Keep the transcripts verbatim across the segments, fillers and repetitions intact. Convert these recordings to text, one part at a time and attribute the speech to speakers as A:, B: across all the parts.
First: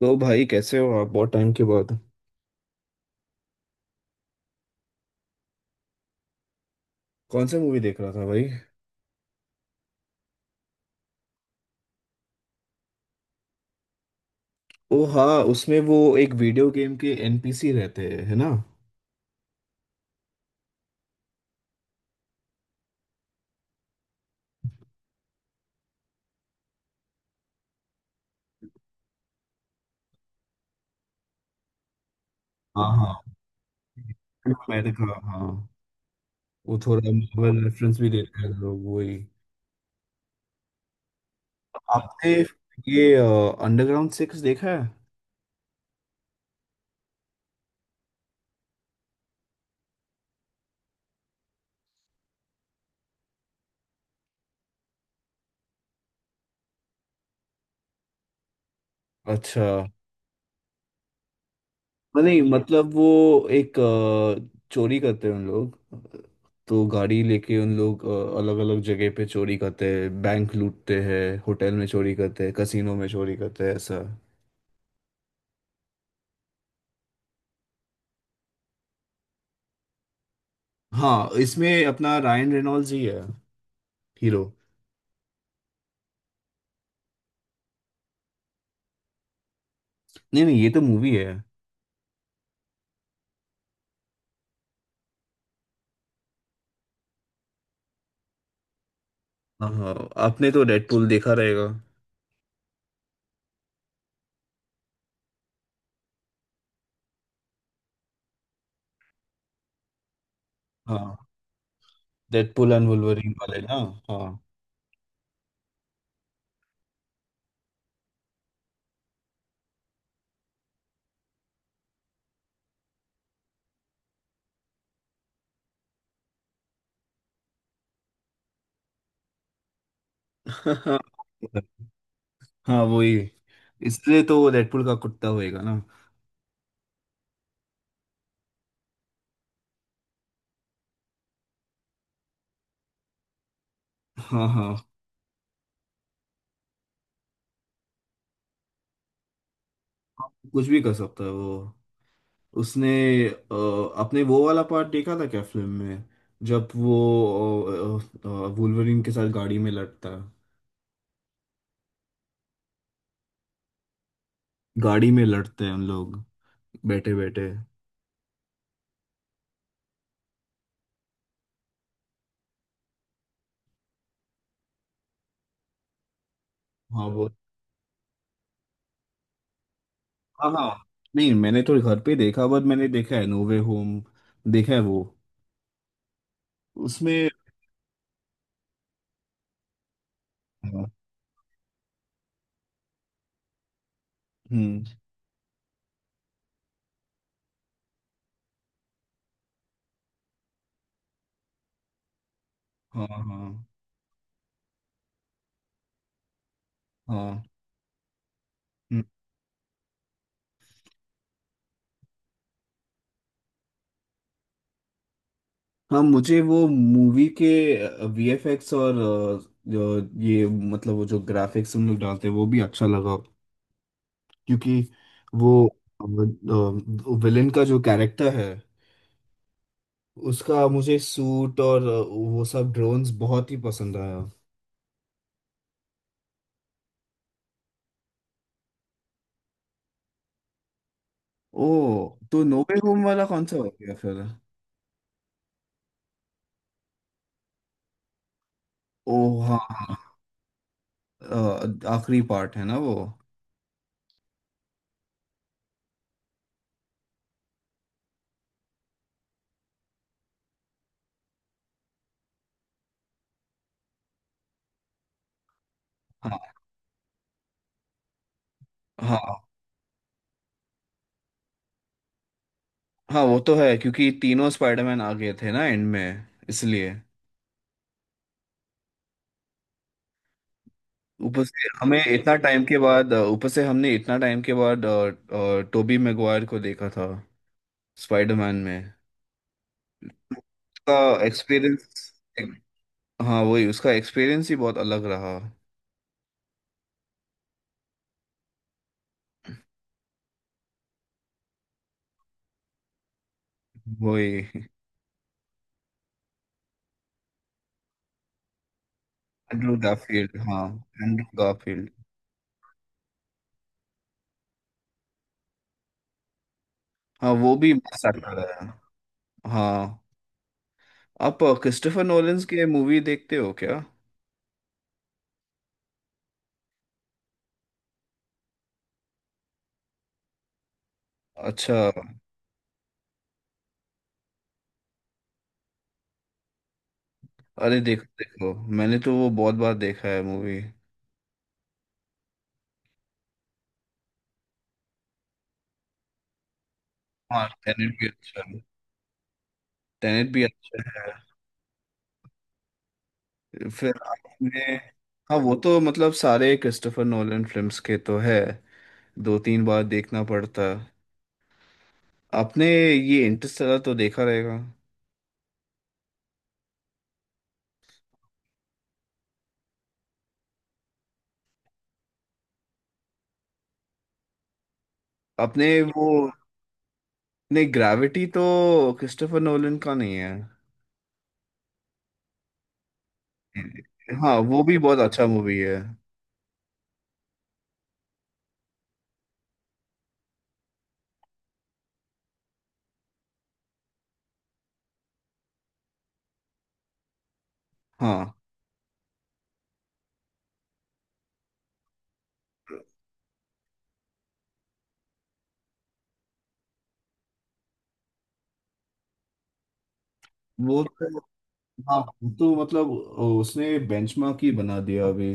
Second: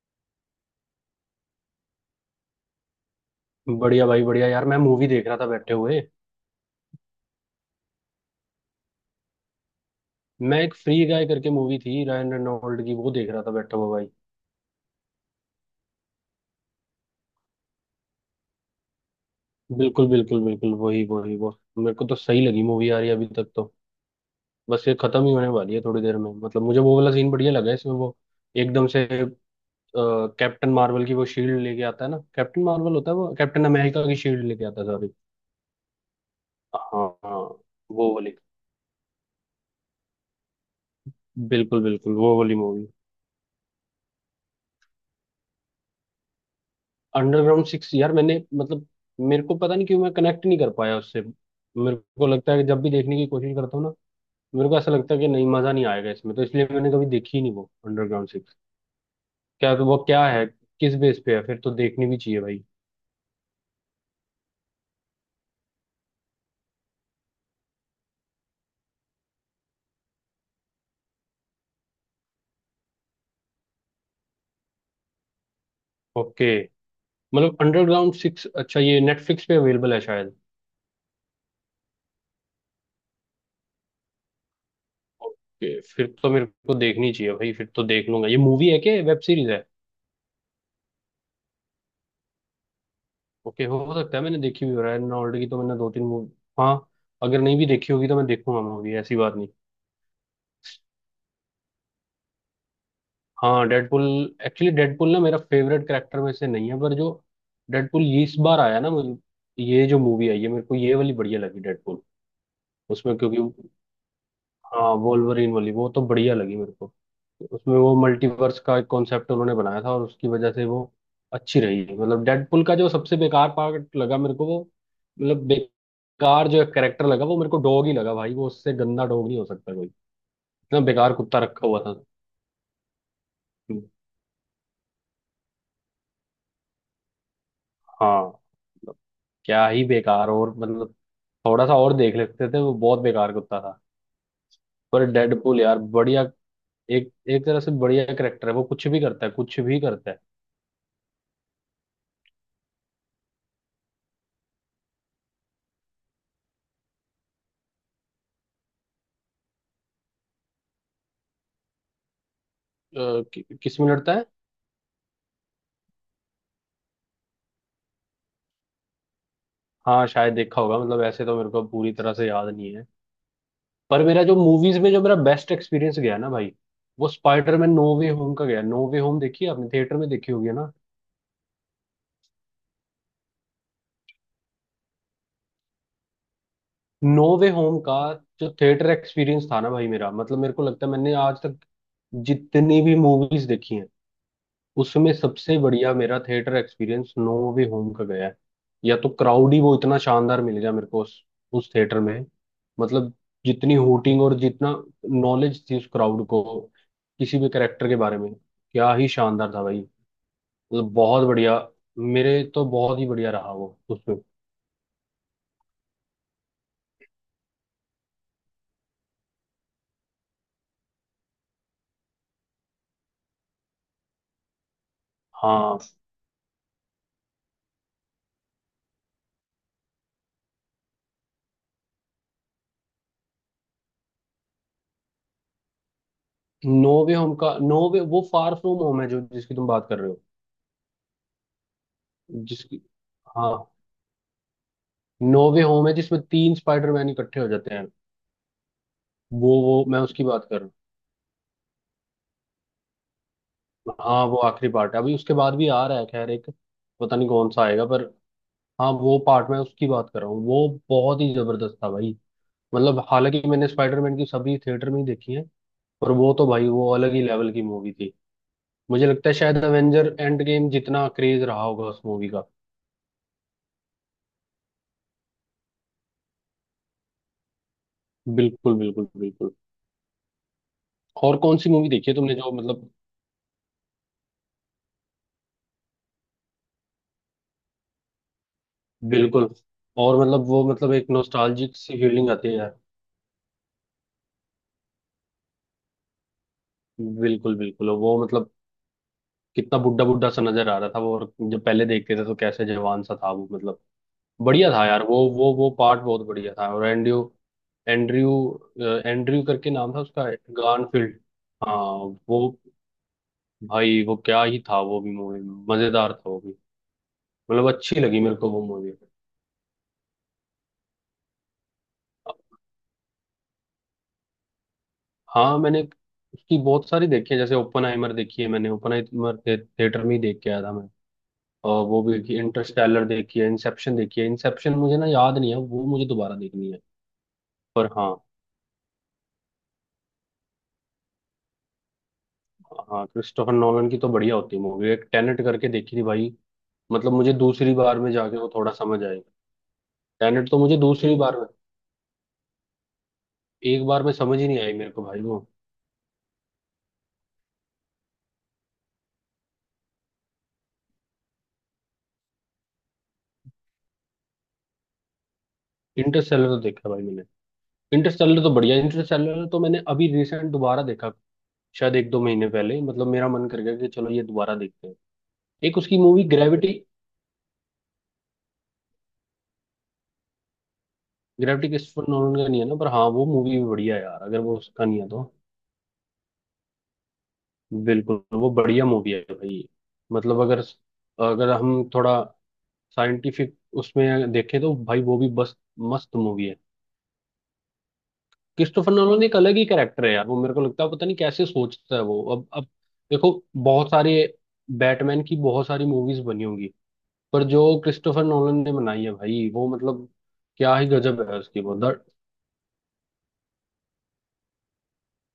A: तो भाई, कैसे हो आप? बहुत टाइम के बाद।
B: बढ़िया भाई, बढ़िया यार। मैं मूवी देख रहा था बैठे हुए।
A: कौन सा मूवी देख रहा था भाई?
B: मैं एक फ्री गाय करके मूवी थी, रायन रेनॉल्ड की, वो देख रहा था बैठा हुआ भाई।
A: ओ हाँ। उसमें वो एक वीडियो गेम के एन पी सी रहते हैं, है ना?
B: बिल्कुल बिल्कुल बिल्कुल, वही वही वो। मेरे को तो सही लगी मूवी यार ये, अभी तक तो। बस ये खत्म ही होने वाली है थोड़ी देर में। मतलब मुझे वो वाला सीन बढ़िया लगा इसमें, वो एकदम से कैप्टन मार्वल की वो शील्ड लेके आता है ना। कैप्टन
A: हाँ
B: मार्वल होता है,
A: हाँ,
B: वो कैप्टन अमेरिका की शील्ड लेके आता
A: मैं
B: है,
A: देखा
B: सॉरी।
A: हाँ। वो
B: हाँ
A: थोड़ा
B: हाँ।
A: मार्वल रेफरेंस भी
B: वो वाली,
A: देते हैं लोग, वही।
B: बिल्कुल बिल्कुल
A: आपने
B: वो वाली मूवी।
A: ये अंडरग्राउंड सिक्स देखा है?
B: अंडरग्राउंड सिक्स यार, मैंने मतलब, मेरे को पता नहीं क्यों मैं कनेक्ट नहीं कर पाया उससे। मेरे को लगता है कि जब भी देखने की कोशिश करता हूँ ना, मेरे को ऐसा लगता है कि नहीं, मजा नहीं आएगा इसमें। तो इसलिए मैंने कभी देखी ही नहीं वो अंडरग्राउंड सिक्स।
A: अच्छा।
B: क्या तो वो क्या है, किस बेस पे है? फिर तो देखनी भी
A: नहीं
B: चाहिए भाई।
A: मतलब वो एक अ, चोरी करते हैं उन लोग, तो गाड़ी लेके उन लोग अलग अलग जगह पे चोरी करते हैं, बैंक लूटते हैं, होटल में चोरी करते हैं, कसीनो में चोरी करते हैं, ऐसा।
B: ओके। मतलब अंडरग्राउंड सिक्स, अच्छा ये नेटफ्लिक्स पे अवेलेबल है शायद।
A: हाँ, इसमें अपना रायन रेनॉल्ड्स ही है, हीरो।
B: ओके, फिर तो मेरे को देखनी चाहिए भाई, फिर तो देख लूंगा। ये मूवी है क्या, वेब सीरीज है?
A: नहीं नहीं, ये तो मूवी है।
B: ओके, हो सकता है मैंने देखी भी हो। रहा है नॉल्ड की तो मैंने दो तीन मूवी। हाँ। अगर नहीं भी देखी होगी तो मैं देखूंगा मूवी, ऐसी बात नहीं।
A: हाँ हाँ, आपने तो डेडपूल देखा रहेगा।
B: हाँ डेडपुल। एक्चुअली डेडपुल ना मेरा फेवरेट कैरेक्टर में से नहीं है, पर जो डेडपुल ये इस बार आया ना, मुझे ये जो मूवी आई है मेरे को ये वाली
A: हाँ,
B: बढ़िया लगी डेडपुल।
A: डेडपूल एंड
B: उसमें
A: वुल्वरीन वाले
B: क्योंकि
A: ना। हाँ।
B: हाँ वोल्वरीन वाली, वो तो बढ़िया लगी मेरे को। उसमें वो मल्टीवर्स का एक कॉन्सेप्ट उन्होंने बनाया था, और उसकी वजह से वो अच्छी रही। मतलब डेडपुल का जो सबसे बेकार पार्ट लगा मेरे को वो, मतलब बेकार जो कैरेक्टर लगा वो, मेरे को डॉग ही लगा भाई। वो, उससे गंदा डॉग नहीं हो सकता कोई। इतना बेकार कुत्ता रखा हुआ था।
A: हाँ वही, इसलिए तो वो डेडपूल का कुत्ता होएगा ना।
B: हाँ मतलब क्या ही बेकार, और मतलब थोड़ा सा और देख लेते थे, वो बहुत बेकार कुत्ता था।
A: हाँ हाँ,
B: पर डेडपूल यार बढ़िया, एक एक तरह से बढ़िया करेक्टर है वो। कुछ भी करता है, कुछ भी करता है।
A: कुछ भी कर सकता है वो। उसने अ, आपने वो वाला पार्ट देखा था क्या फिल्म में? जब वो अ, अ, अ, वुल्वरीन के साथ गाड़ी में लड़ता है।
B: अ, कि, किस में लड़ता है?
A: गाड़ी में लड़ते हैं हम लोग, बैठे बैठे।
B: हाँ शायद देखा होगा, मतलब ऐसे तो मेरे को पूरी तरह से याद नहीं है, पर मेरा जो मूवीज में जो मेरा बेस्ट एक्सपीरियंस गया ना भाई,
A: हाँ
B: वो
A: वो।
B: स्पाइडरमैन नो वे होम का गया। नो वे होम देखी है आपने? थिएटर में देखी
A: हाँ
B: होगी
A: हाँ,
B: ना?
A: नहीं मैंने तो घर पे देखा, बट मैंने देखा है नोवे होम, देखा है वो।
B: नो
A: उसमें
B: वे होम का जो थिएटर एक्सपीरियंस था ना भाई मेरा, मतलब मेरे को
A: हाँ,
B: लगता है मैंने आज तक जितनी भी मूवीज देखी हैं,
A: हम्म।
B: उसमें सबसे बढ़िया मेरा theatre experience no way home का गया है। या तो क्राउड ही वो इतना शानदार मिल गया मेरे को उस, उस थिएटर में।
A: हाँ
B: मतलब
A: हाँ
B: जितनी हूटिंग और जितना नॉलेज थी उस क्राउड को, किसी भी
A: हाँ।
B: करेक्टर के बारे में, क्या
A: हम्म।
B: ही शानदार था भाई। मतलब बहुत बढ़िया, मेरे तो बहुत ही बढ़िया रहा वो उसमें।
A: हाँ, मुझे वो मूवी के वी एफ एक्स और अ, जो ये मतलब वो जो ग्राफिक्स उन लोग डालते हैं वो भी अच्छा लगा, क्योंकि वो
B: हाँ।
A: विलेन का जो कैरेक्टर है उसका मुझे सूट और अ, वो सब ड्रोन्स बहुत ही पसंद आया।
B: नो वे होम का नो वे, वो फार फ्रॉम होम है जो, जिसकी तुम बात कर रहे हो।
A: ओ, तो नोवे
B: जिसकी
A: होम वाला कौन सा
B: हाँ,
A: हो गया फिर?
B: नो वे होम है जिसमें तीन स्पाइडरमैन इकट्ठे हो जाते हैं।
A: ओ
B: वो
A: हाँ
B: वो
A: हाँ।
B: मैं उसकी बात कर रहा हूँ।
A: अ, आखिरी पार्ट है ना वो।
B: हाँ वो आखिरी पार्ट है, अभी उसके बाद भी आ रहा है खैर एक, पता नहीं कौन सा आएगा, पर हाँ वो पार्ट मैं उसकी बात कर रहा हूँ। वो बहुत ही जबरदस्त था भाई। मतलब हालांकि मैंने स्पाइडरमैन की सभी थिएटर में ही देखी है, पर वो तो
A: हाँ
B: भाई, वो अलग ही लेवल की मूवी थी। मुझे लगता है
A: हाँ,
B: शायद अवेंजर एंड गेम जितना क्रेज रहा होगा उस मूवी का।
A: हाँ वो तो है क्योंकि तीनों स्पाइडरमैन आ गए थे ना एंड में, इसलिए
B: बिल्कुल बिल्कुल बिल्कुल। और
A: ऊपर
B: कौन
A: से
B: सी मूवी
A: हमें
B: देखी है
A: इतना
B: तुमने जो
A: टाइम के
B: मतलब,
A: बाद, ऊपर से हमने इतना टाइम के बाद टोबी मैगवायर को देखा था स्पाइडरमैन में।
B: बिल्कुल और मतलब वो मतलब
A: उसका
B: एक नोस्टाल्जिक सी
A: एक्सपीरियंस,
B: फीलिंग आती है यार।
A: हाँ वही, उसका एक्सपीरियंस ही बहुत अलग रहा।
B: बिल्कुल बिल्कुल, वो मतलब कितना बुड्ढा बुड्ढा सा नजर आ रहा था वो, और जब पहले देखते थे तो कैसे जवान सा था वो, मतलब
A: वही
B: बढ़िया था यार वो वो वो पार्ट बहुत बढ़िया था। और एंड्रयू एंड्रयू एंड्रयू करके
A: एंड्रू
B: नाम था उसका,
A: गारफील्ड। हाँ,
B: गारफील्ड।
A: एंड्रू
B: हाँ
A: गारफील्ड।
B: वो, भाई वो क्या ही था वो भी मूवी, मजेदार था वो भी।
A: हाँ, वो
B: मतलब
A: भी
B: अच्छी
A: मस्त
B: लगी मेरे
A: एक्टर
B: को वो
A: है।
B: मूवी।
A: हाँ, आप क्रिस्टोफर नोलन्स के मूवी देखते हो क्या?
B: हाँ मैंने उसकी बहुत सारी देखी है। जैसे ओपनहाइमर देखी है मैंने, ओपनहाइमर थे, थिएटर में ही देख के आया था मैं।
A: अच्छा।
B: और वो भी इंटरस्टेलर देखी है, इंसेप्शन देखी है। इंसेप्शन मुझे ना याद नहीं है, वो मुझे दोबारा देखनी है।
A: अरे
B: पर
A: देखो
B: हाँ।
A: देखो, मैंने तो वो बहुत बार देखा है मूवी।
B: हाँ क्रिस्टोफर नोलन की तो बढ़िया होती है मूवी। एक टेनेट करके देखी थी भाई, मतलब मुझे
A: हाँ,
B: दूसरी
A: टेनेट
B: बार
A: भी
B: में जाके
A: अच्छा
B: वो
A: है,
B: थोड़ा समझ आएगा।
A: टेनेट भी
B: टेनेट तो मुझे
A: अच्छा है।
B: दूसरी बार में, एक
A: फिर
B: बार में समझ ही नहीं
A: आपने,
B: आई मेरे को भाई
A: हाँ
B: वो।
A: वो तो मतलब सारे क्रिस्टोफर नोलन फिल्म्स के तो है, दो तीन बार देखना पड़ता है। आपने ये इंटरस्टेलर तो देखा रहेगा।
B: इंटरस्टेलर तो देखा भाई मैंने, इंटरस्टेलर तो बढ़िया, इंटरस्टेलर तो मैंने अभी रिसेंट दोबारा देखा, शायद एक दो महीने पहले। मतलब मेरा मन कर गया कि चलो ये दोबारा देखते हैं।
A: आपने
B: एक उसकी
A: वो,
B: मूवी ग्रेविटी,
A: नहीं ग्रेविटी तो क्रिस्टोफर नोलन का नहीं है।
B: ग्रेविटी क्रिस्टोफर नोलन का नहीं है ना, पर हाँ वो मूवी भी बढ़िया है यार,
A: हाँ
B: अगर वो
A: वो भी
B: उसका
A: बहुत
B: नहीं है
A: अच्छा
B: तो।
A: मूवी है।
B: बिल्कुल वो बढ़िया मूवी है भाई। मतलब अगर, अगर हम थोड़ा साइंटिफिक उसमें देखें तो भाई, वो भी बस मस्त मूवी है।
A: हाँ
B: क्रिस्टोफर नोलन एक अलग ही कैरेक्टर है यार वो, मेरे को लगता है पता नहीं कैसे सोचता है वो। अब अब देखो, बहुत सारे बैटमैन की बहुत सारी मूवीज बनी होंगी, पर जो क्रिस्टोफर नोलन ने बनाई है भाई वो, मतलब क्या
A: वो
B: ही
A: तो,
B: गजब है उसकी वो द।
A: हाँ वो तो मतलब उसने बेंचमार्क ही बना दिया अभी,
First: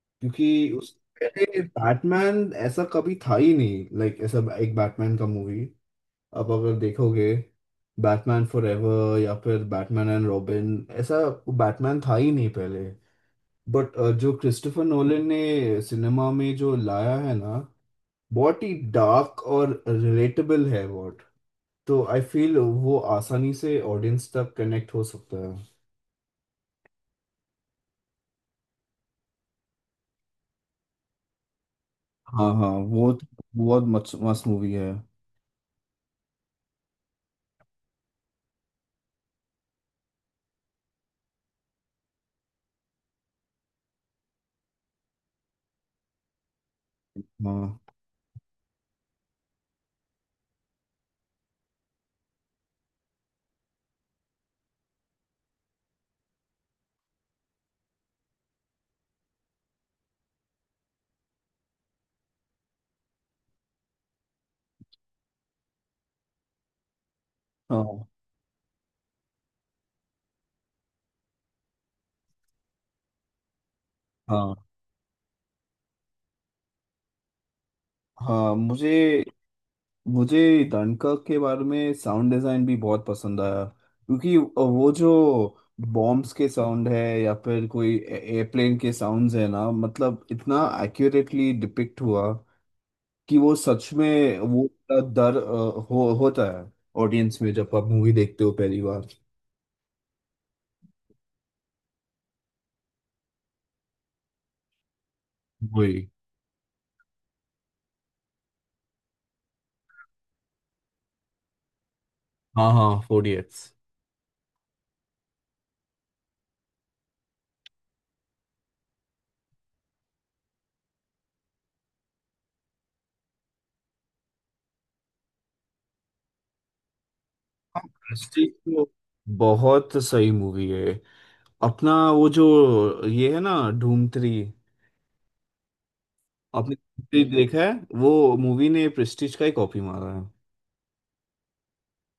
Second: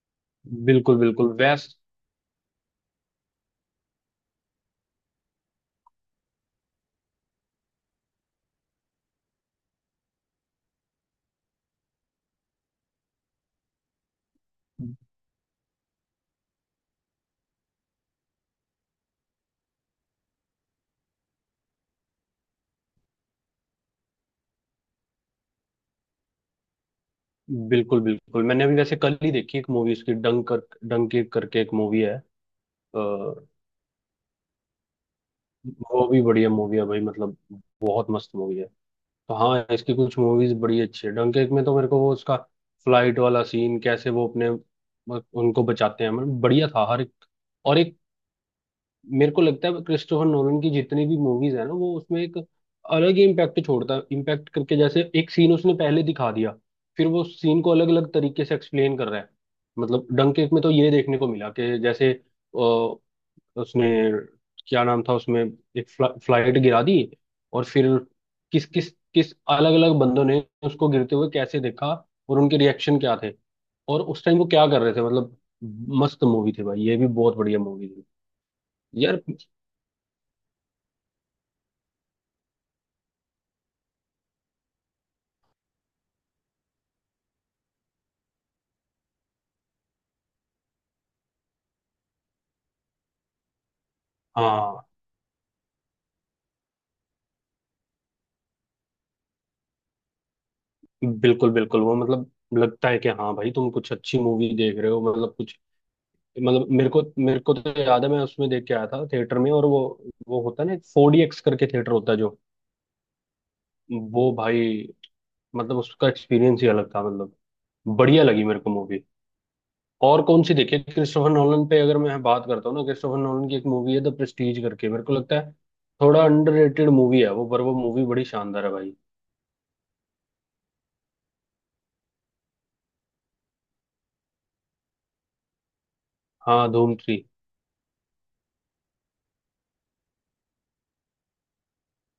A: क्योंकि उस
B: बिल्कुल बिल्कुल
A: पहले
B: वैस
A: बैटमैन ऐसा कभी था ही नहीं, लाइक ऐसा एक बैटमैन का मूवी। अब अगर देखोगे बैटमैन फॉरएवर या फिर बैटमैन एंड रॉबिन, ऐसा बैटमैन था ही नहीं पहले। बट जो क्रिस्टोफर नोलन ने सिनेमा में जो लाया है ना, बहुत ही डार्क और रिलेटेबल है बहुत। तो आई फील वो आसानी से ऑडियंस तक कनेक्ट हो सकता है।
B: बिल्कुल बिल्कुल। मैंने अभी वैसे कल ही देखी एक मूवी उसकी, डंक कर डंकी करके एक मूवी है।
A: हाँ हाँ, वो तो
B: अ,
A: बहुत मस्त मस्त मूवी है।
B: वो भी बढ़िया मूवी है भाई, मतलब बहुत मस्त मूवी है। तो हाँ, इसकी कुछ मूवीज बड़ी अच्छी है। डंकेर्क में तो मेरे को वो उसका फ्लाइट वाला सीन, कैसे वो अपने उनको बचाते हैं, मतलब बढ़िया था हर एक। और
A: हाँ
B: एक, मेरे को लगता है क्रिस्टोफर नोलन की जितनी भी मूवीज है ना, वो उसमें एक अलग ही इम्पैक्ट छोड़ता है। इम्पैक्ट करके, जैसे एक सीन उसने पहले दिखा दिया, फिर वो सीन को अलग अलग तरीके से एक्सप्लेन कर रहा है। मतलब डंकेर्क में तो ये देखने को मिला कि जैसे उसने, क्या नाम था उसमें, एक फ्ला, फ्लाइट गिरा दी, और फिर
A: हाँ।
B: किस किस किस अलग अलग बंदों ने उसको गिरते हुए कैसे देखा, और उनके रिएक्शन क्या थे, और उस टाइम वो
A: हाँ।
B: क्या कर रहे थे। मतलब मस्त मूवी थी भाई, ये भी बहुत बढ़िया मूवी थी
A: हाँ मुझे
B: यार।
A: मुझे डनकर्क के बारे में साउंड डिजाइन भी बहुत पसंद आया, क्योंकि वो जो बॉम्ब्स के साउंड है या फिर कोई एयरप्लेन के साउंड्स है ना, मतलब इतना एक्यूरेटली डिपिक्ट हुआ कि वो सच में वो
B: हाँ।
A: इतना डर अ, हो होता है ऑडियंस में जब आप मूवी देखते हो पहली बार।
B: बिल्कुल बिल्कुल, वो मतलब लगता है कि हाँ भाई, तुम कुछ अच्छी मूवी देख रहे हो। मतलब कुछ
A: वही।
B: मतलब मेरे को मेरे को तो याद है, मैं उसमें देख के आया था थिएटर में, और वो वो होता है ना फोर डी एक्स करके थिएटर होता है जो,
A: हाँ हाँ, फोर इडियट्स।
B: वो भाई मतलब उसका एक्सपीरियंस ही अलग था। मतलब बढ़िया लगी मेरे को मूवी। और कौन सी देखी क्रिस्टोफर नोलन पे, अगर मैं बात करता हूँ ना क्रिस्टोफर नोलन की, एक मूवी है द प्रेस्टीज करके। मेरे को लगता है थोड़ा अंडररेटेड मूवी है वो, पर वो
A: हाँ,
B: मूवी बड़ी
A: प्रेस्टीज
B: शानदार है
A: तो
B: भाई।
A: बहुत सही मूवी है। अपना वो जो ये है ना धूम थ्री।
B: हाँ
A: आपने
B: धूम थ्री।
A: प्रेस्टीज देखा है? वो मूवी ने प्रेस्टीज का ही कॉपी मारा है।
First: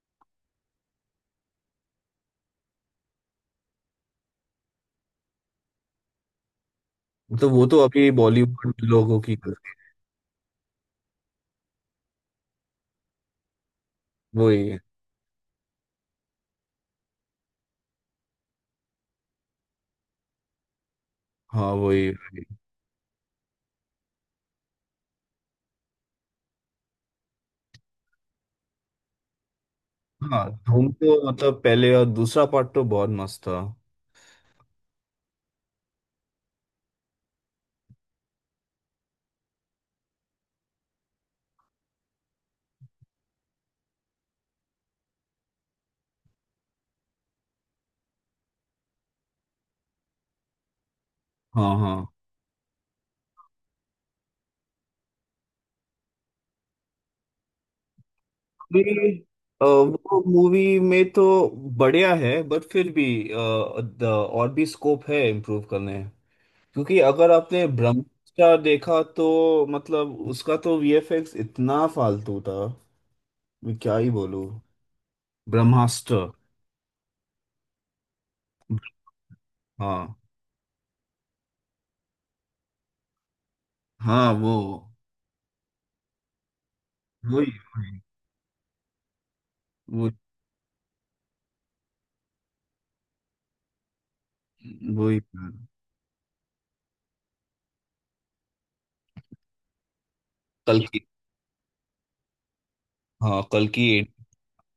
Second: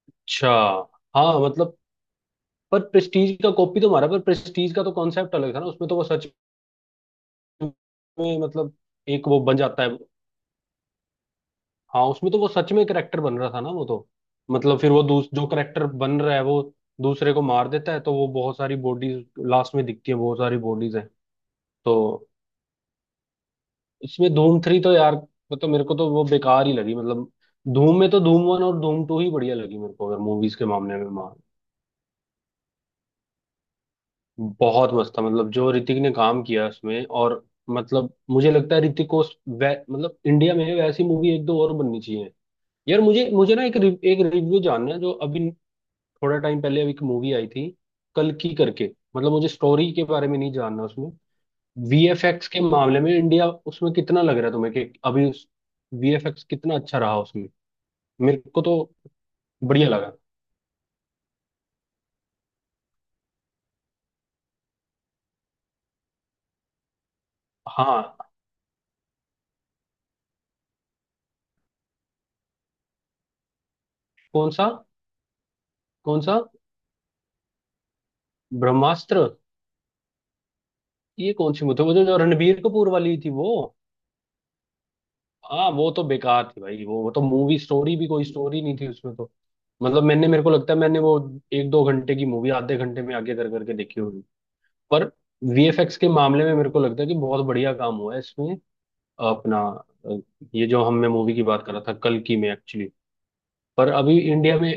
B: अच्छा। हाँ मतलब, पर प्रेस्टीज का कॉपी तो मारा, पर प्रेस्टीज का तो कॉन्सेप्ट अलग था ना। उसमें तो वो सच
A: तो वो तो अभी
B: में मतलब
A: बॉलीवुड लोगों
B: एक
A: की
B: वो बन
A: गलती।
B: जाता है। हाँ उसमें तो वो सच में करेक्टर बन रहा था ना वो तो।
A: वही है।
B: मतलब फिर वो दूस, जो करेक्टर बन रहा है वो दूसरे को मार देता है, तो वो बहुत सारी बॉडीज लास्ट में दिखती है, बहुत सारी बॉडीज हैं।
A: हाँ वही
B: तो
A: है।
B: इसमें धूम थ्री तो यार, मतलब मेरे को तो वो बेकार ही लगी। मतलब धूम में तो धूम वन और धूम टू ही बढ़िया लगी मेरे को, अगर
A: हाँ
B: मूवीज के
A: धूम
B: मामले में
A: तो
B: मान।
A: मतलब पहले और दूसरा पार्ट तो बहुत मस्त था।
B: बहुत मस्त था, मतलब जो ऋतिक ने काम किया उसमें, और मतलब मुझे लगता है ऋतिक को उस- वै, मतलब इंडिया में वैसी मूवी एक दो और बननी चाहिए यार। मुझे मुझे ना एक रिव, एक रिव्यू जानना है जो अभी, थोड़ा टाइम पहले अभी एक मूवी आई थी कल की करके। मतलब मुझे स्टोरी के बारे में नहीं जानना उसमें,
A: हाँ हाँ।
B: वीएफएक्स के मामले में इंडिया उसमें कितना लग रहा है तुम्हें, कि अभी उस वीएफएक्स कितना अच्छा रहा उसमें। मेरे को तो
A: अभी, अ,
B: बढ़िया लगा।
A: वो मूवी में तो बढ़िया है बट फिर भी अ, द- और भी स्कोप है इम्प्रूव करने, क्योंकि अगर आपने
B: हाँ।
A: ब्रह्मास्त्र देखा तो मतलब उसका तो वी एफ एक्स इतना फालतू था, मैं क्या ही बोलूँ।
B: कौन सा?
A: ब्रह्मास्त्र।
B: कौन सा ब्रह्मास्त्र,
A: हाँ।
B: ये कौन सी मूवी? वो जो जो रणबीर कपूर वाली थी वो?
A: हाँ वो,
B: हाँ वो तो बेकार थी भाई। वो वो तो
A: वही
B: मूवी स्टोरी
A: वही
B: भी, कोई स्टोरी नहीं थी उसमें तो। मतलब
A: वो
B: मैंने, मेरे को लगता है मैंने वो एक दो घंटे की मूवी आधे घंटे में आगे कर करके देखी होगी। पर
A: वही।
B: वीएफएक्स के मामले में मेरे को लगता है कि बहुत बढ़िया काम हुआ है इसमें अपना, अ, ये जो
A: कल की,
B: हमने मूवी की बात कर रहा था कल की में एक्चुअली।
A: हाँ कल
B: पर
A: की एट।
B: अभी इंडिया में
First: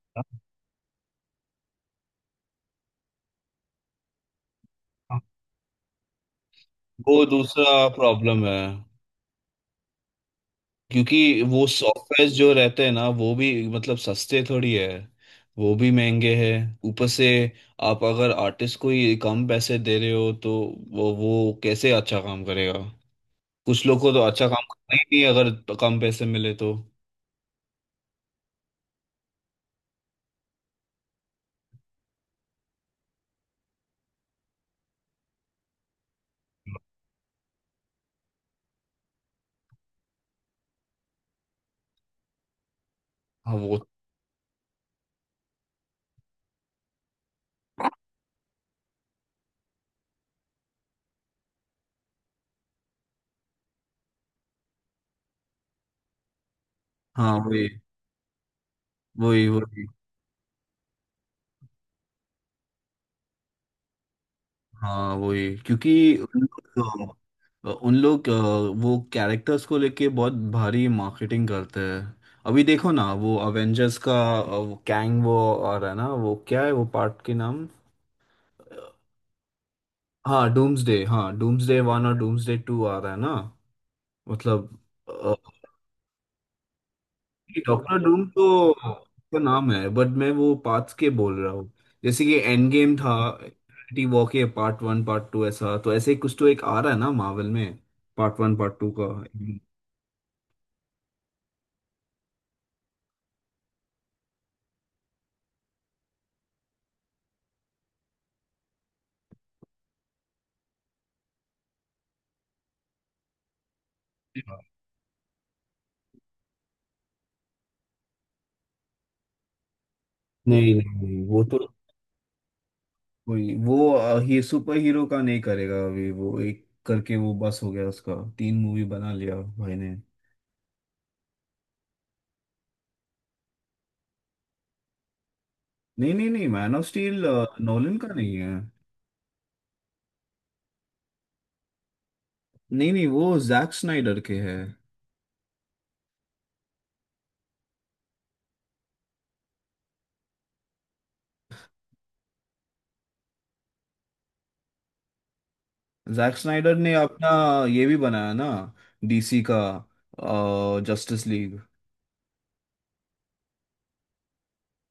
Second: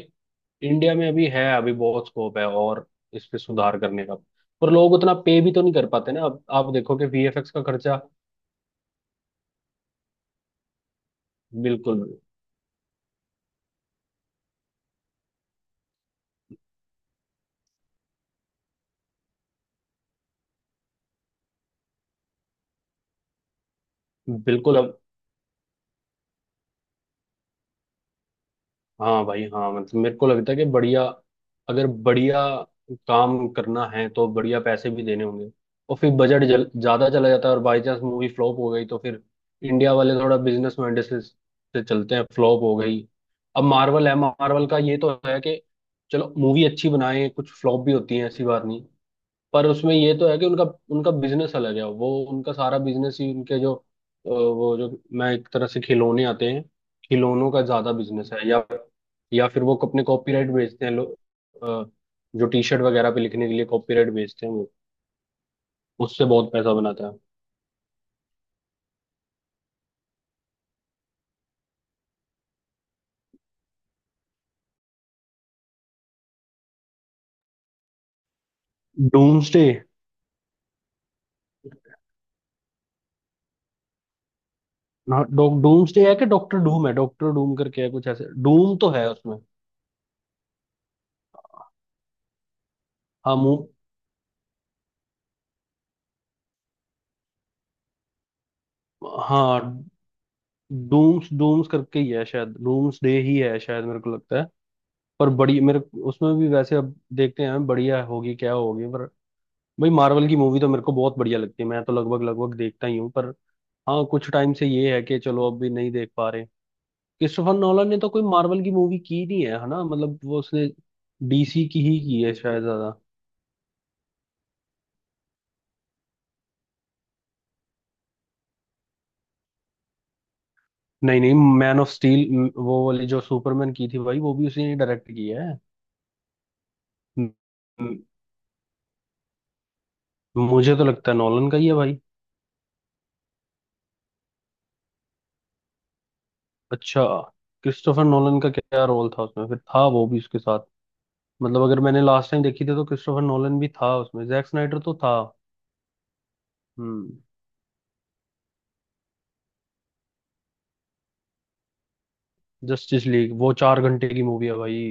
B: इंडिया में अभी है, अभी बहुत स्कोप है और इस पे सुधार करने का। पर लोग उतना पे भी तो नहीं कर पाते ना, अब आप देखो कि
A: वो
B: वीएफएक्स का
A: दूसरा
B: खर्चा।
A: प्रॉब्लम है, क्योंकि वो
B: बिल्कुल
A: सॉफ्टवेयर जो रहते हैं ना वो भी मतलब सस्ते थोड़ी है, वो भी महंगे हैं ऊपर से। आप अगर आर्टिस्ट को ही कम पैसे दे रहे हो तो वो वो कैसे अच्छा काम करेगा? कुछ लोग को तो अच्छा काम
B: बिल्कुल।
A: करना ही नहीं है, अगर कम पैसे मिले तो।
B: हाँ भाई हाँ, मतलब मेरे को लगता है कि बढ़िया, अगर बढ़िया काम करना है तो बढ़िया पैसे भी देने होंगे। और फिर बजट जल, ज्यादा चला जाता है, और बाई चांस मूवी फ्लॉप हो गई तो फिर इंडिया वाले थोड़ा बिजनेस माइंड से, से चलते हैं, फ्लॉप हो गई।
A: हाँ
B: अब
A: वो।
B: मार्वल है, मार्वल का ये तो है कि चलो मूवी अच्छी बनाए, कुछ फ्लॉप भी होती है ऐसी बात नहीं। पर उसमें ये तो है कि उनका उनका बिजनेस अलग है। वो उनका सारा बिजनेस ही उनके जो, अ, वो जो, मैं एक तरह से, खिलौने आते हैं,
A: हाँ
B: खिलौनों का
A: वही
B: ज्यादा बिजनेस है, या
A: वही
B: या फिर वो
A: वही।
B: अपने कॉपीराइट बेचते हैं लोग, अ, जो टी शर्ट वगैरह पे लिखने के लिए कॉपीराइट बेचते हैं वो,
A: हाँ वही, क्योंकि
B: उससे
A: उन
B: बहुत पैसा बनाता
A: लोग अ, उन लोग अ, वो कैरेक्टर्स को लेके बहुत भारी मार्केटिंग करते हैं। अभी देखो ना वो अवेंजर्स का अ, वो कैंग, वो और है ना, वो क्या है वो पार्ट के नाम? अ,
B: है। डूम्सडे।
A: हाँ डूम्सडे। हाँ, डूम्सडे वन और डूम्सडे टू आ रहा है ना, मतलब।
B: हाँ डॉ डूम्सडे है कि डॉक्टर डूम है? डॉक्टर डूम करके है
A: डॉक्टर
B: कुछ
A: डूम
B: ऐसे,
A: तो
B: डूम तो है उसमें।
A: उसका नाम है, बट मैं वो पार्ट्स के बोल रहा हूँ। जैसे कि एंड गेम था,
B: हाँ मुंह।
A: इन्फिनिटी वॉर के पार्ट वन पार्ट टू, ऐसा तो ऐसे ही कुछ तो एक आ रहा है ना मार्वल में, पार्ट वन पार्ट टू का।
B: हाँ डूम्स डूम्स करके ही है शायद, डूम्सडे ही है शायद, मेरे को लगता है। पर बड़ी मेरे, उसमें भी वैसे अब देखते हैं बढ़िया होगी क्या होगी। पर भाई मार्वल की मूवी तो मेरे को बहुत बढ़िया लगती है, मैं तो लगभग लगभग देखता ही हूँ। पर हाँ, कुछ टाइम से ये है कि चलो अब भी नहीं देख पा रहे। क्रिस्टोफर नॉलन ने तो कोई मार्वल की मूवी की नहीं है है ना, मतलब वो उसने
A: नहीं नहीं नहीं, वो तो
B: डीसी की ही की है शायद ज्यादा।
A: कोई वो अ, ही सुपर हीरो का नहीं करेगा अभी, वो एक करके वो बस हो गया, उसका तीन मूवी बना लिया भाई ने।
B: नहीं नहीं, मैन ऑफ स्टील वो वाली जो सुपरमैन की थी भाई, वो भी उसी ने डायरेक्ट की है।
A: नहीं नहीं नहीं, मैन ऑफ स्टील
B: म-
A: नोलन
B: म-
A: का नहीं है।
B: मुझे तो लगता है नॉलन का ही है भाई।
A: नहीं नहीं, वो जैक स्नाइडर के है।
B: अच्छा, क्रिस्टोफर नॉलन का क्या रोल था उसमें फिर, था वो भी उसके साथ? मतलब अगर मैंने लास्ट टाइम देखी थी तो क्रिस्टोफर नोलन भी था उसमें, जैक स्नाइडर तो था।
A: जैक स्नाइडर ने
B: हम्म।
A: अपना ये भी बनाया ना, डी सी का जस्टिस लीग।
B: जस्टिस लीग वो चार घंटे की मूवी है भाई,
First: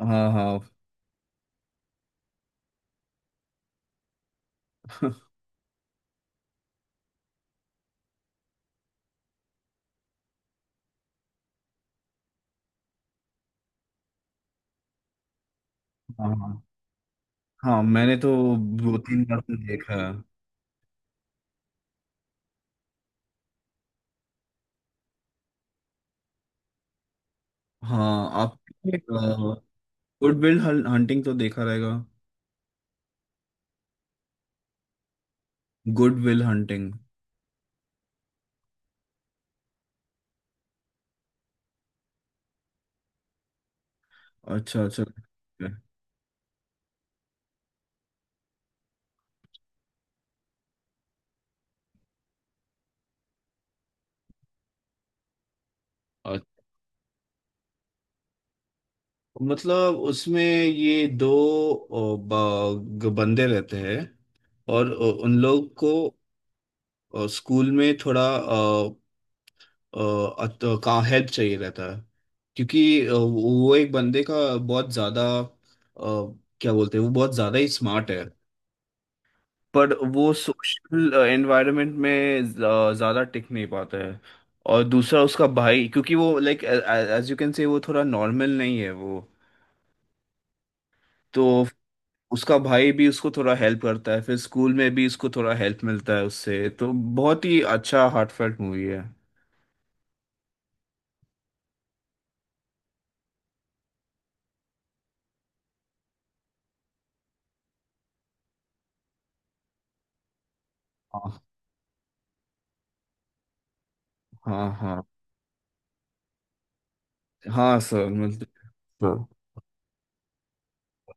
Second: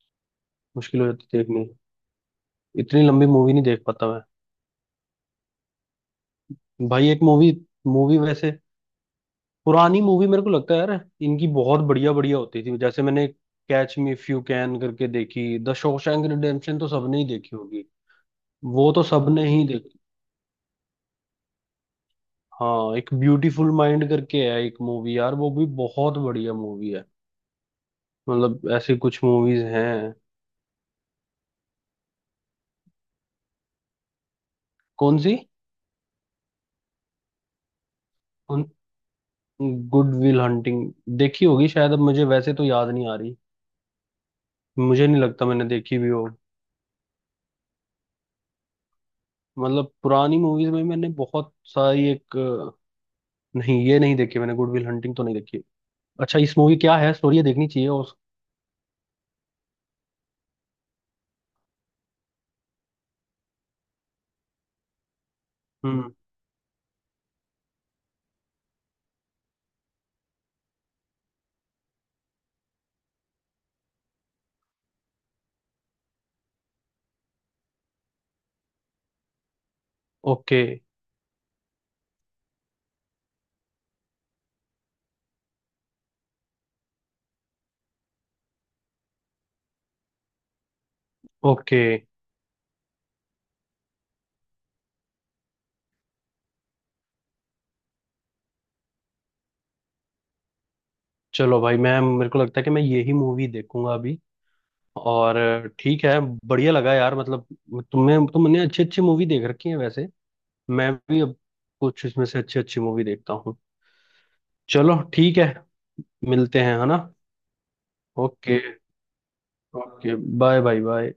A: हाँ हाँ।
B: मुश्किल हो जाती देखने, इतनी लंबी मूवी नहीं देख पाता मैं। भाई एक मूवी, मूवी वैसे पुरानी मूवी, मेरे को लगता है यार इनकी बहुत बढ़िया बढ़िया होती थी। जैसे मैंने Catch Me If You Can करके देखी, द शॉशैंक
A: हाँ हाँ।
B: रिडेम्पशन तो सबने ही देखी
A: हाँ,
B: होगी,
A: मैंने तो
B: वो
A: दो
B: तो
A: तीन बार
B: सबने
A: तो
B: ही
A: देखा
B: देखी।
A: है।
B: हाँ एक ब्यूटीफुल माइंड करके है एक मूवी यार, वो भी बहुत बढ़िया मूवी है।
A: हाँ,
B: मतलब ऐसे
A: आपने
B: कुछ मूवीज हैं।
A: गुड विल हंटिंग तो देखा रहेगा।
B: कौन सी?
A: Good Will Hunting.
B: Good Will Hunting, देखी होगी शायद, अब मुझे वैसे तो याद नहीं आ रही,
A: अच्छा अच्छा।
B: मुझे नहीं लगता मैंने देखी भी हो। मतलब पुरानी मूवीज में मैंने बहुत सारी एक अ, नहीं, ये नहीं देखी मैंने, गुड विल हंटिंग तो नहीं देखी। अच्छा,
A: और
B: इस मूवी क्या है स्टोरी, ये देखनी चाहिए, और
A: मतलब उसमें ये दो ओ, ब- ग- बंदे रहते हैं, और उ- उन लोग को
B: हम्म।
A: अ, स्कूल में थोड़ा कहाँ हेल्प चाहिए रहता है, क्योंकि अ, वो एक बंदे का बहुत ज्यादा अ, क्या बोलते हैं, वो बहुत ज्यादा ही स्मार्ट है, पर वो
B: ओके।
A: सोशल एनवायरनमेंट में ज- ज्यादा टिक नहीं पाता है। और दूसरा उसका भाई, क्योंकि वो like as you can say वो थोड़ा नॉर्मल नहीं है वो, तो
B: ओके
A: उसका भाई भी उसको थोड़ा हेल्प करता है, फिर स्कूल में भी उसको थोड़ा हेल्प मिलता है उससे, तो बहुत ही अच्छा हार्टफेल्ट मूवी है।
B: चलो भाई, मैं, मेरे को लगता है कि मैं यही मूवी देखूंगा अभी। और अ, ठीक है, बढ़िया लगा यार। मतलब तुम्हें तुमने अच्छी अच्छी मूवी देख रखी है वैसे, मैं भी अब
A: हाँ
B: कुछ इसमें से अच्छी अच्छी मूवी देखता हूँ।
A: हाँ।
B: चलो
A: हाँ
B: ठीक है, मिलते हैं है ना?
A: हाँ सर, मिलते
B: ओके।
A: हैं।
B: Okay bye bye bye.